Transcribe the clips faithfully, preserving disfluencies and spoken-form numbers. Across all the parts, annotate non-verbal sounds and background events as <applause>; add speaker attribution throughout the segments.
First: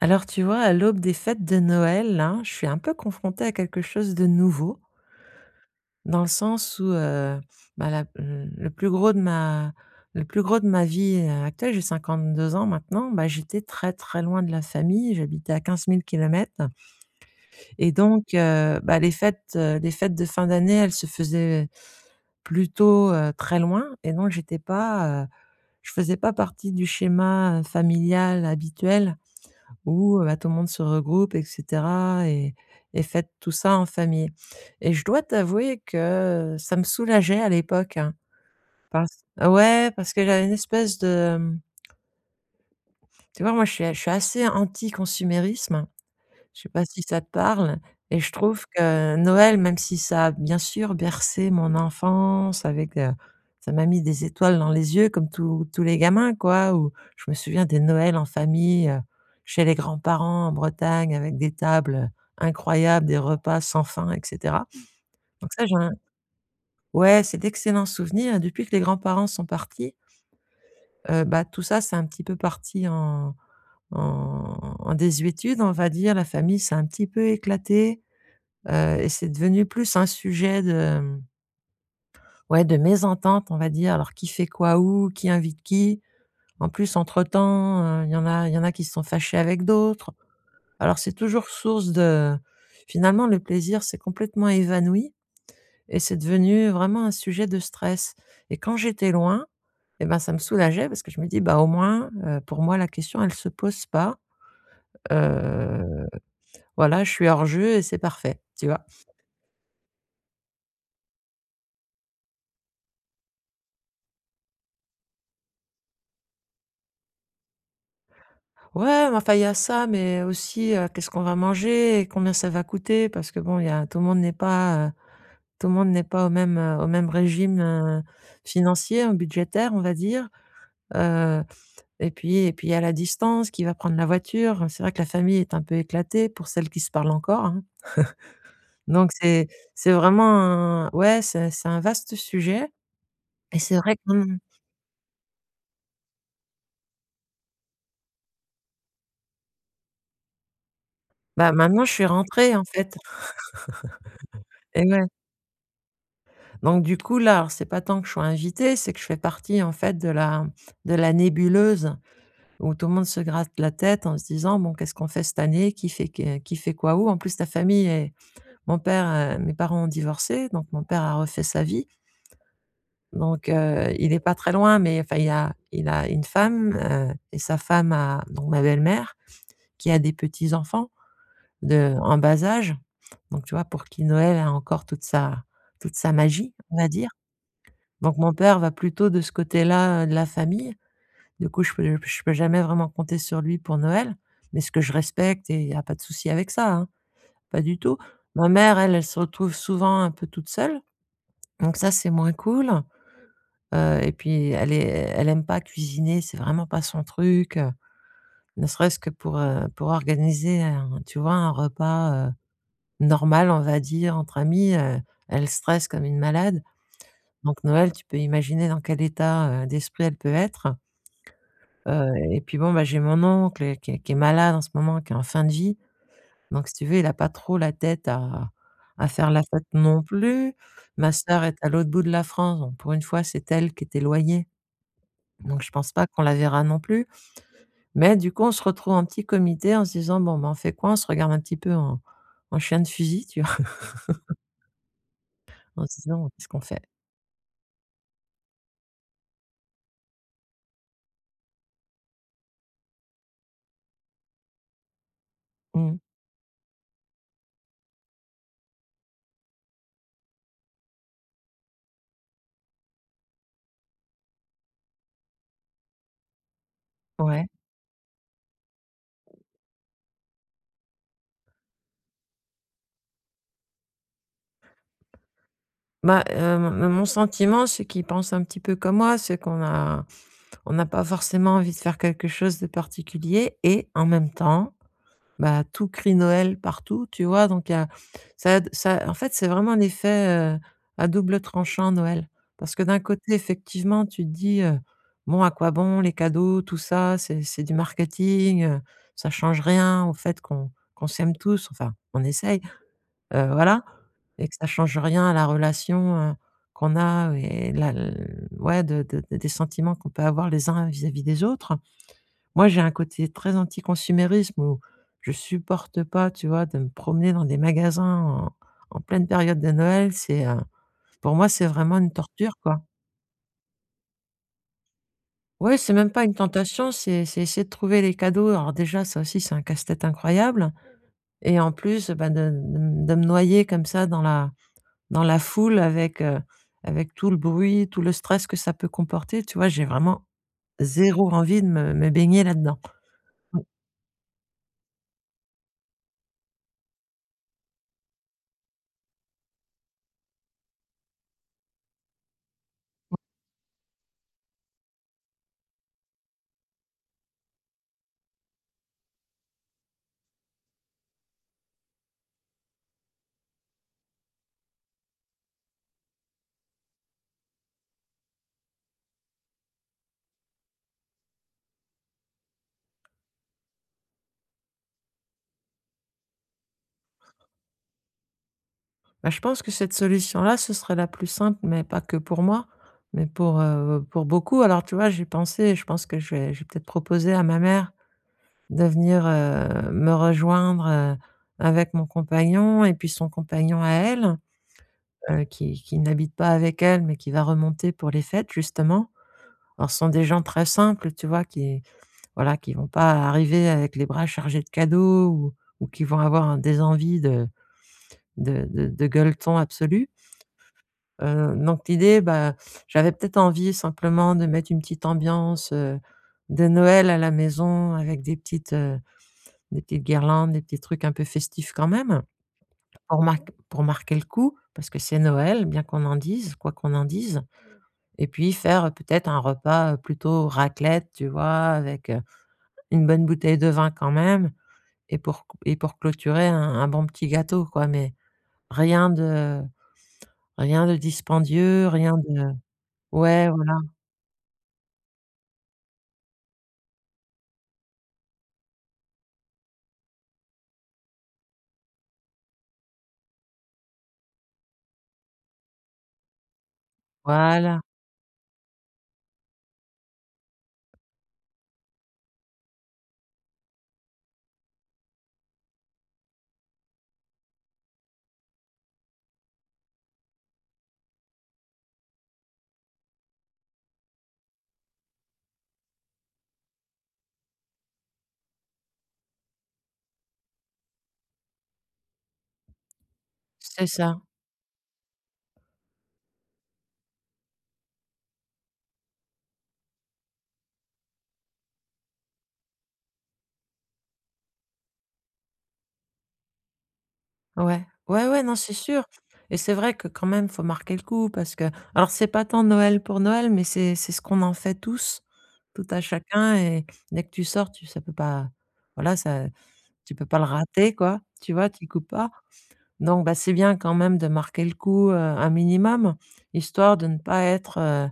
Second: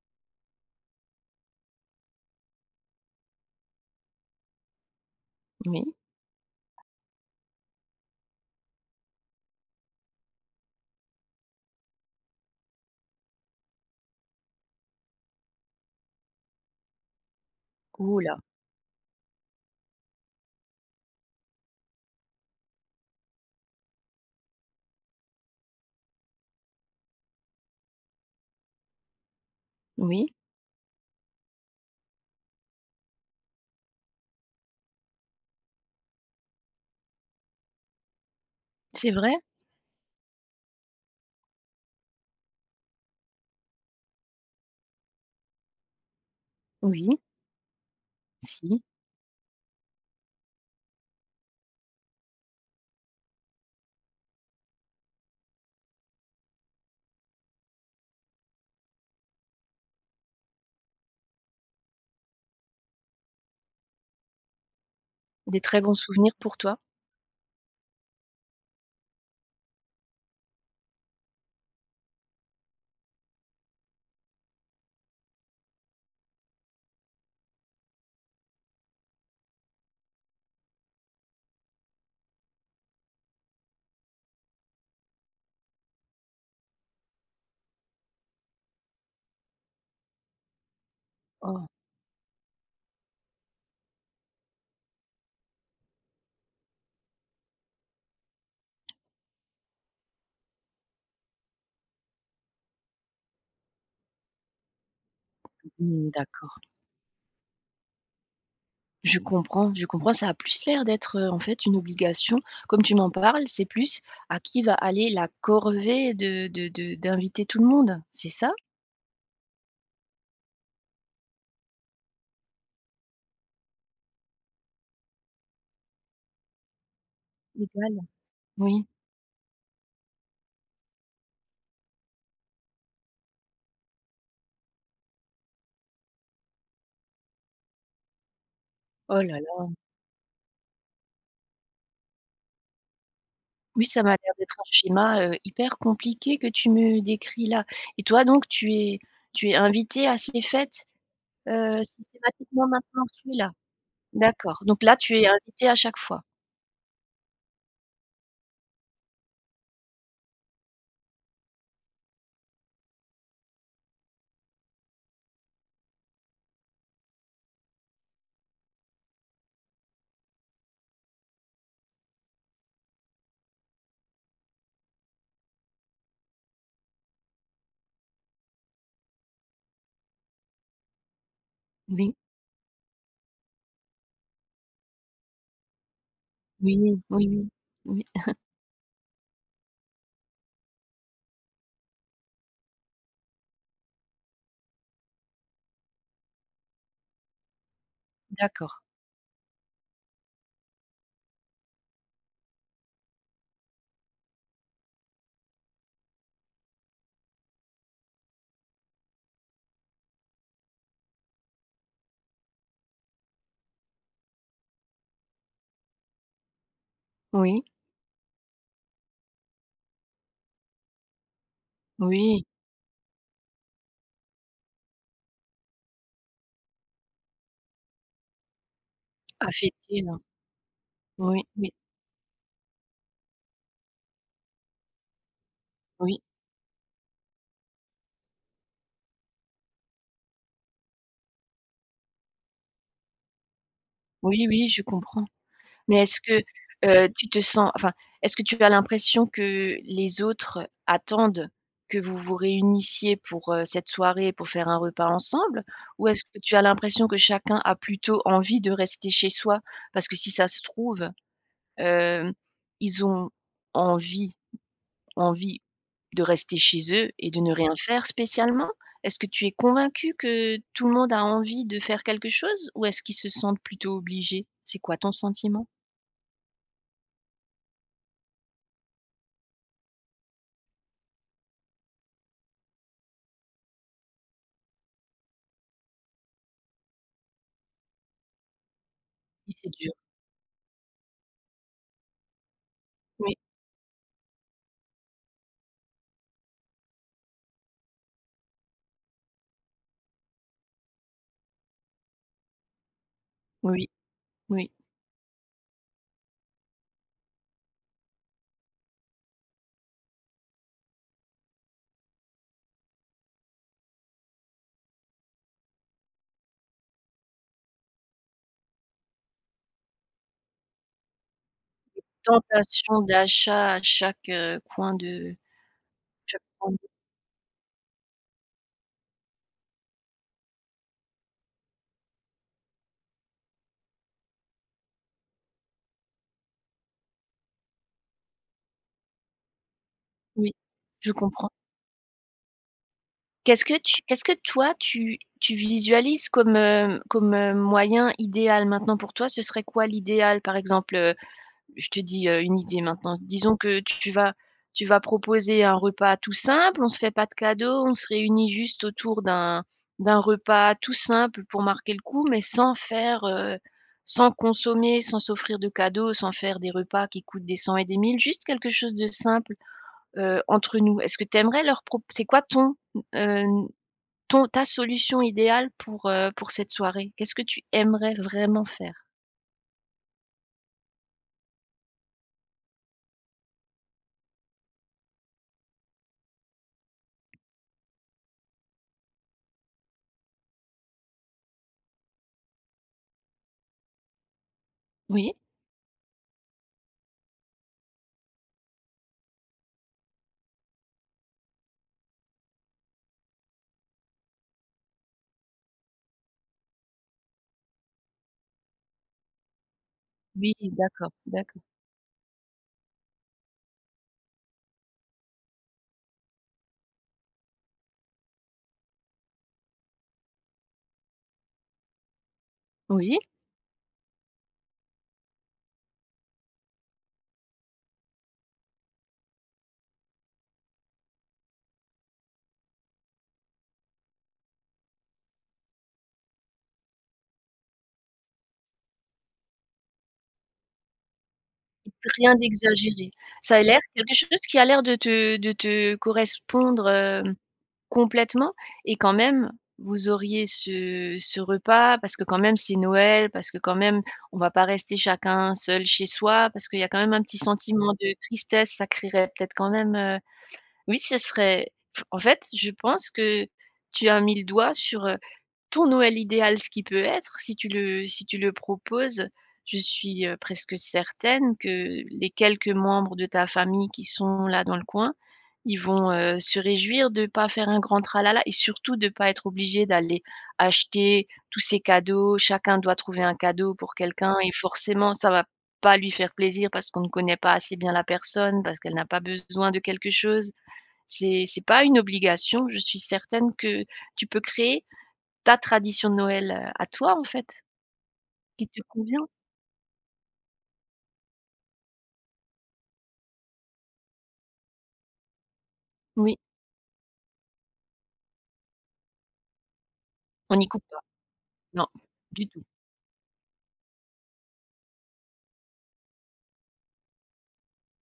Speaker 1: Alors tu vois, à l'aube des fêtes de Noël, là, je suis un peu confrontée à quelque chose de nouveau,
Speaker 2: Oui.
Speaker 1: dans le sens où, heu, bah, la le le plus gros de ma le plus gros de ma vie, heu, actuelle, j'ai cinquante-deux ans maintenant. Bah, j'étais très, très loin de la famille, j'habitais à quinze mille kilomètres, et
Speaker 2: Ouh
Speaker 1: donc
Speaker 2: là.
Speaker 1: heu, bah, les fêtes, heu, les fêtes de fin d'année, elles se faisaient plutôt, heu, très loin. Et donc j'étais pas, heu, je faisais pas partie du schéma, heu, familial habituel où, heu,
Speaker 2: Oui.
Speaker 1: bah, tout le monde se regroupe et cetera et et fête tout ça en famille. Et je dois t'avouer que ça me soulageait à l'époque, hein,
Speaker 2: C'est
Speaker 1: parce
Speaker 2: vrai?
Speaker 1: ouais, parce que j'avais une espèce de, tu vois. Moi, je suis je suis assez anti consumérisme, je sais pas si
Speaker 2: Oui.
Speaker 1: ça te parle? Et je trouve
Speaker 2: Si.
Speaker 1: que Noël, même si ça a bien sûr bercé mon enfance avec, heu, ça m'a mis des étoiles dans les yeux comme tous tous les gamins quoi, où je me souviens des Noëls en famille, heu, chez les grands-parents en Bretagne avec des tables, heu, incroyables, des repas sans fin et cetera. Donc
Speaker 2: Des
Speaker 1: ça j'ai
Speaker 2: très
Speaker 1: un
Speaker 2: bons souvenirs pour toi?
Speaker 1: Ouais, c'est d'excellents souvenirs. Et depuis que les grands-parents sont partis, heu, bah, tout ça c'est un petit peu parti en en en désuétude, on va dire. La famille s'est un petit peu éclatée. Heu et c'est devenu plus un sujet de, ouais, de mésentente, on va dire. Alors qui fait quoi où? Qui invite qui? En plus, entre-temps, heu, il y en a il y en a qui se sont fâchés avec d'autres. Alors c'est toujours
Speaker 2: Oh.
Speaker 1: source de Finalement, le plaisir s'est complètement évanoui et c'est devenu vraiment un sujet de stress. Et quand j'étais loin, et ben, ça me soulageait parce que je me dis: «Bah, au moins, heu, pour moi, la question, elle se pose pas. Heu,
Speaker 2: Mmh, d'accord.
Speaker 1: voilà, je suis hors jeu et c'est parfait», tu vois?
Speaker 2: Je comprends, je comprends. Ça a plus l'air d'être, heu, en fait, une obligation. Comme tu m'en parles, c'est plus à qui va aller la corvée de de de d'inviter tout le monde, c'est ça?
Speaker 1: Ouais, mais enfin, il y a ça, mais aussi, heu, qu'est-ce qu'on va manger et combien ça va coûter? Parce que bon, il y a tout le monde n'est pas, heu, tout le monde n'est pas au même, heu, au même régime,
Speaker 2: Égal.
Speaker 1: heu,
Speaker 2: Oui.
Speaker 1: financier, euh, budgétaire, on va dire. Heu et puis et puis il y a la distance. Qui va prendre la voiture? C'est vrai que la famille est un peu éclatée, pour celles qui se parlent encore, hein. Donc
Speaker 2: Oh là
Speaker 1: c'est
Speaker 2: là.
Speaker 1: c'est vraiment un Ouais, c'est c'est un vaste sujet et c'est
Speaker 2: Oui,
Speaker 1: vrai
Speaker 2: ça m'a
Speaker 1: que,
Speaker 2: l'air
Speaker 1: mmh,
Speaker 2: d'être un schéma, heu, hyper compliqué que tu me décris là. Et toi donc tu es tu es invité à ces fêtes,
Speaker 1: bah,
Speaker 2: heu,
Speaker 1: maintenant je suis rentrée, en
Speaker 2: systématiquement
Speaker 1: fait
Speaker 2: maintenant que
Speaker 1: <laughs>
Speaker 2: tu es là? D'accord, donc
Speaker 1: et
Speaker 2: là,
Speaker 1: ouais.
Speaker 2: tu es invitée à chaque fois?
Speaker 1: Donc du coup, là, alors c'est pas tant que je sois invitée, c'est que je fais partie en fait de la de la nébuleuse où tout le monde se gratte la tête en se disant: «Bon, qu'est-ce qu'on fait cette année? Qui fait que qui fait quoi où?» en plus ta famille est mon père, heu, Mes parents ont divorcé, donc mon père a refait sa vie. Donc heu, il est pas très loin, mais enfin il a il a une femme, heu et sa femme a donc ma belle-mère, qui a des petits-enfants de
Speaker 2: Oui,
Speaker 1: en bas âge. Donc tu vois, pour qui Noël a encore toute sa toute sa magie,
Speaker 2: oui,
Speaker 1: on va
Speaker 2: oui,
Speaker 1: dire.
Speaker 2: oui, oui,
Speaker 1: Donc mon père va plutôt de ce côté-là, heu, de la famille. Du coup, je peux je peux jamais vraiment compter sur lui pour Noël, mais ce que je respecte et il n'y a pas de souci avec ça, hein, pas du tout. Ma
Speaker 2: d'accord.
Speaker 1: mère, elle, elle se retrouve souvent un peu toute seule, donc ça, c'est moins cool. Heu et puis elle est elle aime pas cuisiner, c'est vraiment pas son truc. Heu, ne serait-ce que pour, heu, pour organiser un tu vois, un repas, heu, normal, on va dire, entre amis, heu, elle stresse comme une malade. Donc
Speaker 2: Oui,
Speaker 1: Noël, tu peux imaginer dans quel état, heu, d'esprit elle peut être. Heu et
Speaker 2: oui,
Speaker 1: puis bon, bah, j'ai mon oncle heu, qui est qui est malade en ce moment, qui est en fin de vie. Donc si tu veux, il a pas trop la tête à à faire la
Speaker 2: à
Speaker 1: fête non
Speaker 2: là.
Speaker 1: plus. Ma
Speaker 2: Oui,
Speaker 1: sœur est à
Speaker 2: oui,
Speaker 1: l'autre bout de la France, donc pour une fois, c'est elle qui est éloignée. Donc je pense pas qu'on
Speaker 2: oui,
Speaker 1: la verra non plus. Mais du coup, on se retrouve en petit comité en se disant: «Bon, bah, on fait quoi?» On se regarde un petit peu en en chien de fusil, tu vois? <laughs>
Speaker 2: oui, oui, je comprends.
Speaker 1: En se
Speaker 2: Mais est-ce
Speaker 1: disant:
Speaker 2: que,
Speaker 1: «Qu'est-ce qu'on fait?»
Speaker 2: heu, tu te sens enfin, est-ce que tu as l'impression que les autres attendent que vous vous réunissiez pour, heu, cette soirée, pour faire un repas ensemble?
Speaker 1: Mmh.
Speaker 2: Ou est-ce que tu as l'impression que chacun a plutôt envie de rester chez soi? Parce que si ça se trouve, hem, ils ont envie envie de rester chez eux et de
Speaker 1: Ouais.
Speaker 2: ne rien faire spécialement? Est-ce que tu es convaincu que tout le monde a envie de faire quelque chose ou est-ce qu'ils se sentent plutôt obligés? C'est quoi ton sentiment?
Speaker 1: Bah, heu, mon mon sentiment, c'est qu'ils pensent un petit peu comme moi, c'est qu'on a on n'a pas forcément envie de faire quelque chose de particulier et en même temps, bah, tout crie Noël partout, tu vois? Donc il y a ça Ça en fait, c'est
Speaker 2: Oui, c'est
Speaker 1: vraiment
Speaker 2: dur.
Speaker 1: l'effet, heu, à double tranchant Noël. Parce que d'un côté,
Speaker 2: Oui,
Speaker 1: effectivement, tu te dis, heu: «Bon, à quoi bon les cadeaux, tout ça? C'est c'est du marketing, heu, ça change rien au fait qu'on qu'on s'aime tous». Enfin, on essaye heu, voilà,
Speaker 2: oui,
Speaker 1: et que ça
Speaker 2: oui.
Speaker 1: change rien à la relation, heu, qu'on a, et la l ouais, de de des sentiments qu'on peut avoir les uns vis-à-vis des autres. Moi, j'ai un côté très anti-consumérisme où je supporte pas, tu vois, de me promener dans des magasins en en pleine période de Noël. C'est, heu, pour moi, c'est vraiment une torture, quoi.
Speaker 2: Tentation d'achat à chaque, heu, coin de
Speaker 1: Ouais, c'est même pas une
Speaker 2: coin de
Speaker 1: tentation, c'est c'est essayer de trouver les cadeaux. Alors déjà, ça aussi, c'est un casse-tête incroyable et en plus, bah, de de m de me noyer comme ça dans la dans la foule avec, heu, avec tout le bruit, tout le stress que ça peut comporter, tu vois? J'ai vraiment
Speaker 2: oui, je
Speaker 1: zéro
Speaker 2: comprends.
Speaker 1: envie de me me baigner là-dedans.
Speaker 2: Qu'est-ce que tu qu'est-ce que toi tu tu visualises comme, heu, comme, heu, moyen idéal maintenant pour toi? Ce serait quoi l'idéal? Par exemple, je te dis, heu, une idée maintenant. Disons que tu vas tu vas proposer un repas tout simple. On se fait pas de cadeaux, on se réunit juste autour d'un d'un repas tout simple pour marquer le coup, mais sans faire, heu, sans consommer, sans s'offrir de cadeaux, sans faire des repas qui coûtent des cents et des mille, juste quelque chose de simple, heu, entre nous. Est-ce que tu aimerais leur proposer, c'est quoi ton, heu, ton ta solution idéale pour, heu, pour cette soirée? Qu'est-ce que tu aimerais vraiment faire?
Speaker 1: Bah, je pense que cette solution-là, ce serait la plus simple, mais pas que pour moi, mais pour, heu, pour beaucoup. Alors, tu vois, j'ai pensé, je pense que je vais je vais peut-être proposer à ma mère de venir, heu, me rejoindre, heu, avec mon compagnon et puis son compagnon à elle,
Speaker 2: Oui?
Speaker 1: heu, qui qui n'habite pas avec elle, mais qui va remonter pour les fêtes, justement. Alors, ce sont des gens très simples, tu vois? Qui Voilà, qui vont pas arriver avec les bras chargés de cadeaux ou ou qui vont avoir un des envies de de de de gueuleton absolu.
Speaker 2: Oui, d'accord,
Speaker 1: Heu,
Speaker 2: d'accord.
Speaker 1: donc l'idée, bah, j'avais peut-être envie simplement de mettre une petite ambiance, heu, de Noël à la maison avec des petites, heu, des petites guirlandes, des petits trucs un peu festifs quand même
Speaker 2: Oui.
Speaker 1: pour marq pour marquer le coup parce que c'est Noël, bien qu'on en dise, quoi qu'on en dise. Et puis faire, heu, peut-être un repas, heu, plutôt raclette, tu vois? Avec, heu, une bonne bouteille de vin quand même et pour et pour clôturer un un bon petit gâteau quoi, mais rien de rien de dispendieux, rien
Speaker 2: Rien
Speaker 1: de
Speaker 2: d'exagéré.
Speaker 1: ouais,
Speaker 2: Ça a
Speaker 1: voilà,
Speaker 2: l'air quelque chose qui a l'air de te de te correspondre, hem, complètement, et quand même, vous auriez ce ce repas parce que quand même c'est Noël, parce que quand même on va pas rester chacun seul chez soi, parce qu'il y a quand même un petit
Speaker 1: voilà,
Speaker 2: sentiment de tristesse, ça créerait peut-être quand même, heu. Oui, ce serait f en fait, je pense que tu as mis le doigt sur, heu, ton Noël idéal, ce qui peut être, si tu le si tu le proposes, je suis, heu, presque certaine que les quelques membres de ta famille qui sont là dans le coin, ils vont, heu, se réjouir de ne pas faire un grand tralala et surtout de ne pas être obligés d'aller acheter tous ces cadeaux. Chacun doit trouver un cadeau
Speaker 1: c'est
Speaker 2: pour
Speaker 1: ça.
Speaker 2: quelqu'un et forcément ça va pas lui faire plaisir parce qu'on ne connaît pas assez bien la personne, parce qu'elle n'a pas besoin de quelque chose. C'est c'est pas une obligation. Je suis certaine que tu peux créer ta tradition de Noël, à toi, en fait,
Speaker 1: Ouais, ouais, ouais, non,
Speaker 2: qui
Speaker 1: c'est
Speaker 2: te
Speaker 1: sûr.
Speaker 2: convient.
Speaker 1: Et c'est vrai que quand même, faut marquer le coup parce que alors c'est pas tant Noël pour Noël, mais c'est c'est ce qu'on en fait tous, tout à
Speaker 2: Oui,
Speaker 1: chacun. Et dès que tu sors, tu ça peut pas voilà, ça tu peux pas le
Speaker 2: on n'y coupe
Speaker 1: rater
Speaker 2: pas,
Speaker 1: quoi, tu vois? Tu
Speaker 2: non,
Speaker 1: y coupes pas,
Speaker 2: du tout.
Speaker 1: donc bah, c'est bien quand même de marquer le coup, heu, un minimum, histoire de ne pas être, heu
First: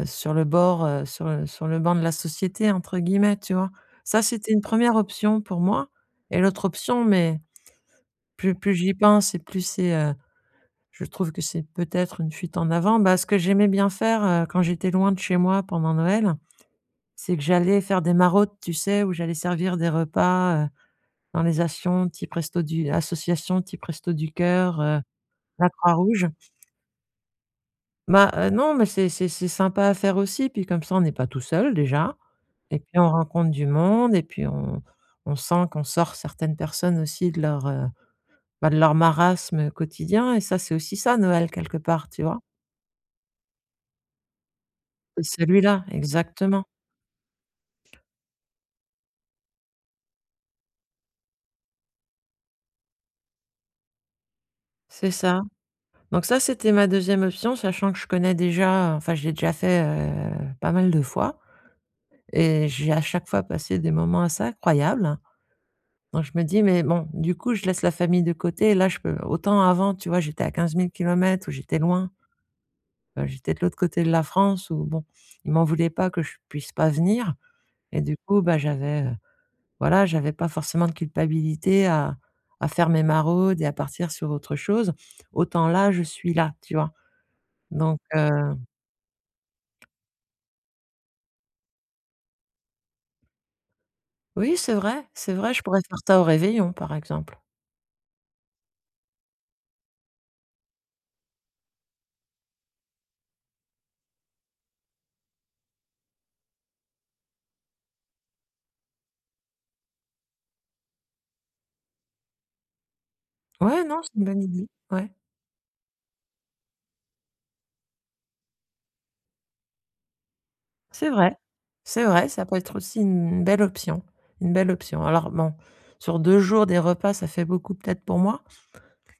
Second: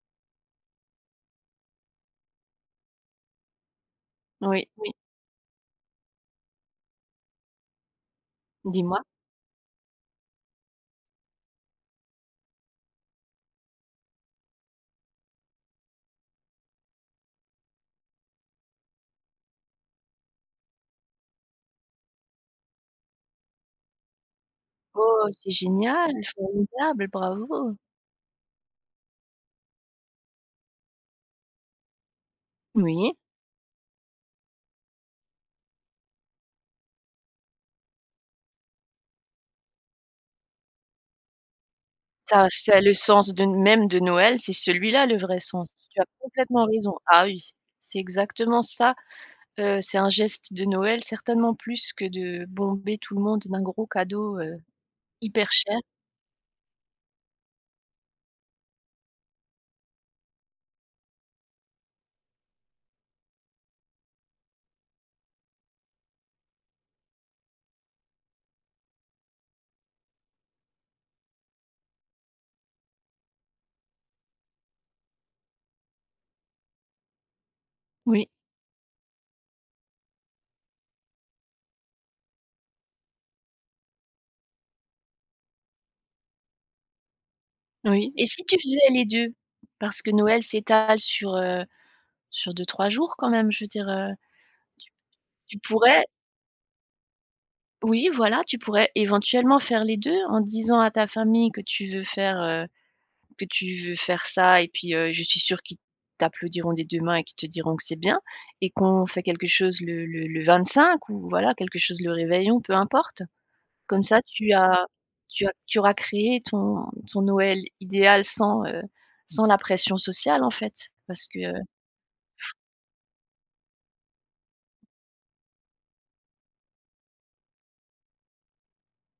Speaker 1: heu, sur le bord, heu, sur le sur le banc de la société entre guillemets, tu vois? Ça, c'était une
Speaker 2: Oui, oui,
Speaker 1: première option pour moi et l'autre option, mais plus plus j'y
Speaker 2: dis-moi?
Speaker 1: pense et plus c'est, heu, je trouve que c'est peut-être une fuite en avant. Bah, ce que j'aimais bien faire, heu, quand j'étais loin de chez moi pendant Noël, c'est que j'allais faire des maraudes, tu sais? Où j'allais servir des repas, heu, dans les actions type Restos du associations type Restos du Cœur, heu,
Speaker 2: Oh, c'est
Speaker 1: la
Speaker 2: génial,
Speaker 1: Croix-Rouge.
Speaker 2: formidable, bravo!
Speaker 1: Bah, heu, non, mais c'est c'est c'est sympa à faire aussi, puis comme ça on n'est pas tout seul déjà et puis on
Speaker 2: Oui,
Speaker 1: rencontre du monde et puis on on sent qu'on sort certaines personnes aussi de leur, heu, bah, de leur marasme quotidien et ça, c'est aussi ça Noël quelque part, tu vois?
Speaker 2: ça ça le sens de même de Noël, c'est celui-là le
Speaker 1: C'est
Speaker 2: vrai sens.
Speaker 1: celui-là,
Speaker 2: Tu as
Speaker 1: exactement,
Speaker 2: complètement raison. Ah oui, c'est exactement ça, heu, c'est un geste de Noël, certainement plus que de bomber tout le monde d'un gros cadeau, heu,
Speaker 1: c'est ça.
Speaker 2: hyper cher.
Speaker 1: Donc ça, c'était ma deuxième option, sachant que je connais déjà, enfin je l'ai déjà fait, heu, pas mal de fois et j'ai à chaque fois passé des moments assez incroyables, hein. Donc je me dis: «Mais bon, du coup, je laisse la famille de côté». Là, je peux autant avant, tu vois, j'étais à quinze mille kilomètres où j'étais loin, heu, j'étais de l'autre côté de la France où bon, ils m'en voulaient pas que je puisse pas venir et du
Speaker 2: Oui,
Speaker 1: coup, bah, j'avais, heu, voilà, j'avais pas forcément de culpabilité à à faire mes maraudes et à partir sur autre chose. Autant là, je suis là, tu vois? Donc
Speaker 2: oui, et
Speaker 1: heu,
Speaker 2: si tu faisais les deux? Parce que Noël s'étale sur, heu, sur deux trois jours quand même, je veux dire, heu,
Speaker 1: oui, c'est vrai, c'est vrai,
Speaker 2: tu
Speaker 1: je pourrais faire
Speaker 2: pourrais.
Speaker 1: ça au réveillon, par exemple.
Speaker 2: Oui voilà, tu pourrais éventuellement faire les deux en disant à ta famille que tu veux faire, heu, que tu veux faire ça et puis, heu, je suis sûre qu'ils t'applaudiront des deux mains et qu'ils te diront que c'est bien et qu'on fait quelque chose le le le cinq ou voilà, quelque chose le réveillon, peu importe.
Speaker 1: Ouais, non,
Speaker 2: Comme
Speaker 1: c'est
Speaker 2: ça
Speaker 1: une bonne
Speaker 2: tu
Speaker 1: idée,
Speaker 2: as
Speaker 1: ouais.
Speaker 2: tu as tu auras créé ton ton Noël idéal sans, heu, sans la pression sociale en fait.
Speaker 1: C'est
Speaker 2: Parce
Speaker 1: vrai,
Speaker 2: que
Speaker 1: c'est vrai, ça peut être aussi une belle option, une belle option. Alors bon, sur deux jours, des repas, ça fait beaucoup peut-être pour moi,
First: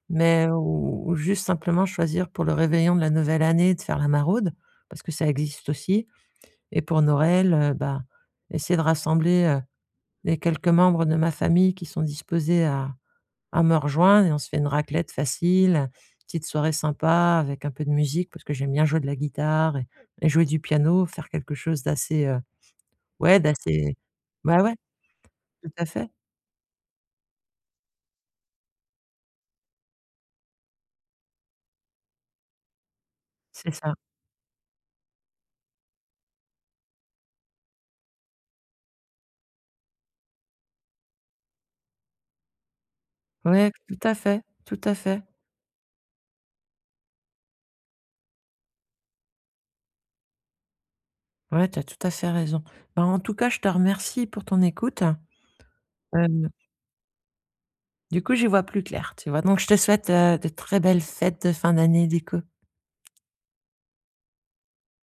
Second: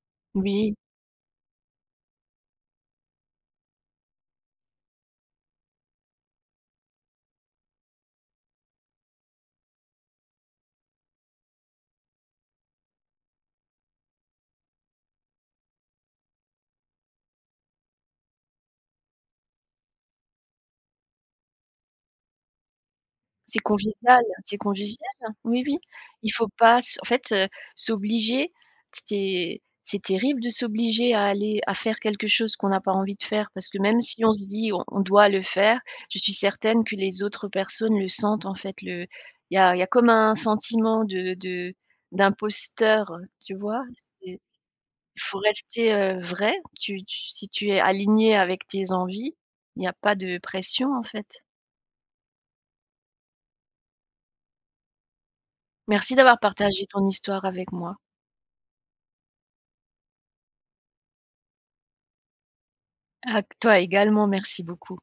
Speaker 1: mais
Speaker 2: oui.
Speaker 1: ou ou juste simplement choisir pour le réveillon de la nouvelle année de faire la maraude, parce que ça existe aussi. Et pour Noël, heu, bah, essayer de rassembler, heu, les quelques membres de ma famille qui sont disposés à à me rejoindre. Et on se fait une raclette facile, petite soirée sympa avec un peu de musique parce que j'aime bien jouer de la guitare et et jouer du piano, faire quelque chose d'assez, heu, Ouais, bah,
Speaker 2: C'est
Speaker 1: c'est
Speaker 2: convivial, c'est
Speaker 1: bah, ouais,
Speaker 2: convivial. Oui,
Speaker 1: tout
Speaker 2: oui.
Speaker 1: à fait,
Speaker 2: Il faut pas s en fait, heu, s'obliger, c'est c'est terrible de s'obliger à aller à faire quelque chose qu'on n'a pas envie de faire parce
Speaker 1: c'est
Speaker 2: que
Speaker 1: ça.
Speaker 2: même si on se dit: «On on doit le faire», je suis certaine que les autres personnes le sentent, en fait, le il y a il y a comme un sentiment de de d'imposteur, tu
Speaker 1: Ouais,
Speaker 2: vois?
Speaker 1: tout à
Speaker 2: C'est
Speaker 1: fait, tout à fait.
Speaker 2: il faut rester, heu, vrai. Tu tu si tu es aligné avec tes envies, il n'y a pas de pression, en fait.
Speaker 1: Ouais, tu as tout à fait raison. Bah, en tout cas, je te remercie pour ton écoute.
Speaker 2: Merci d'avoir
Speaker 1: Hem,
Speaker 2: partagé ton histoire avec moi.
Speaker 1: du coup, j'y vois plus clair, tu vois? Donc je te souhaite, heu, de très belles fêtes de fin d'année, déco.
Speaker 2: À toi également, merci beaucoup.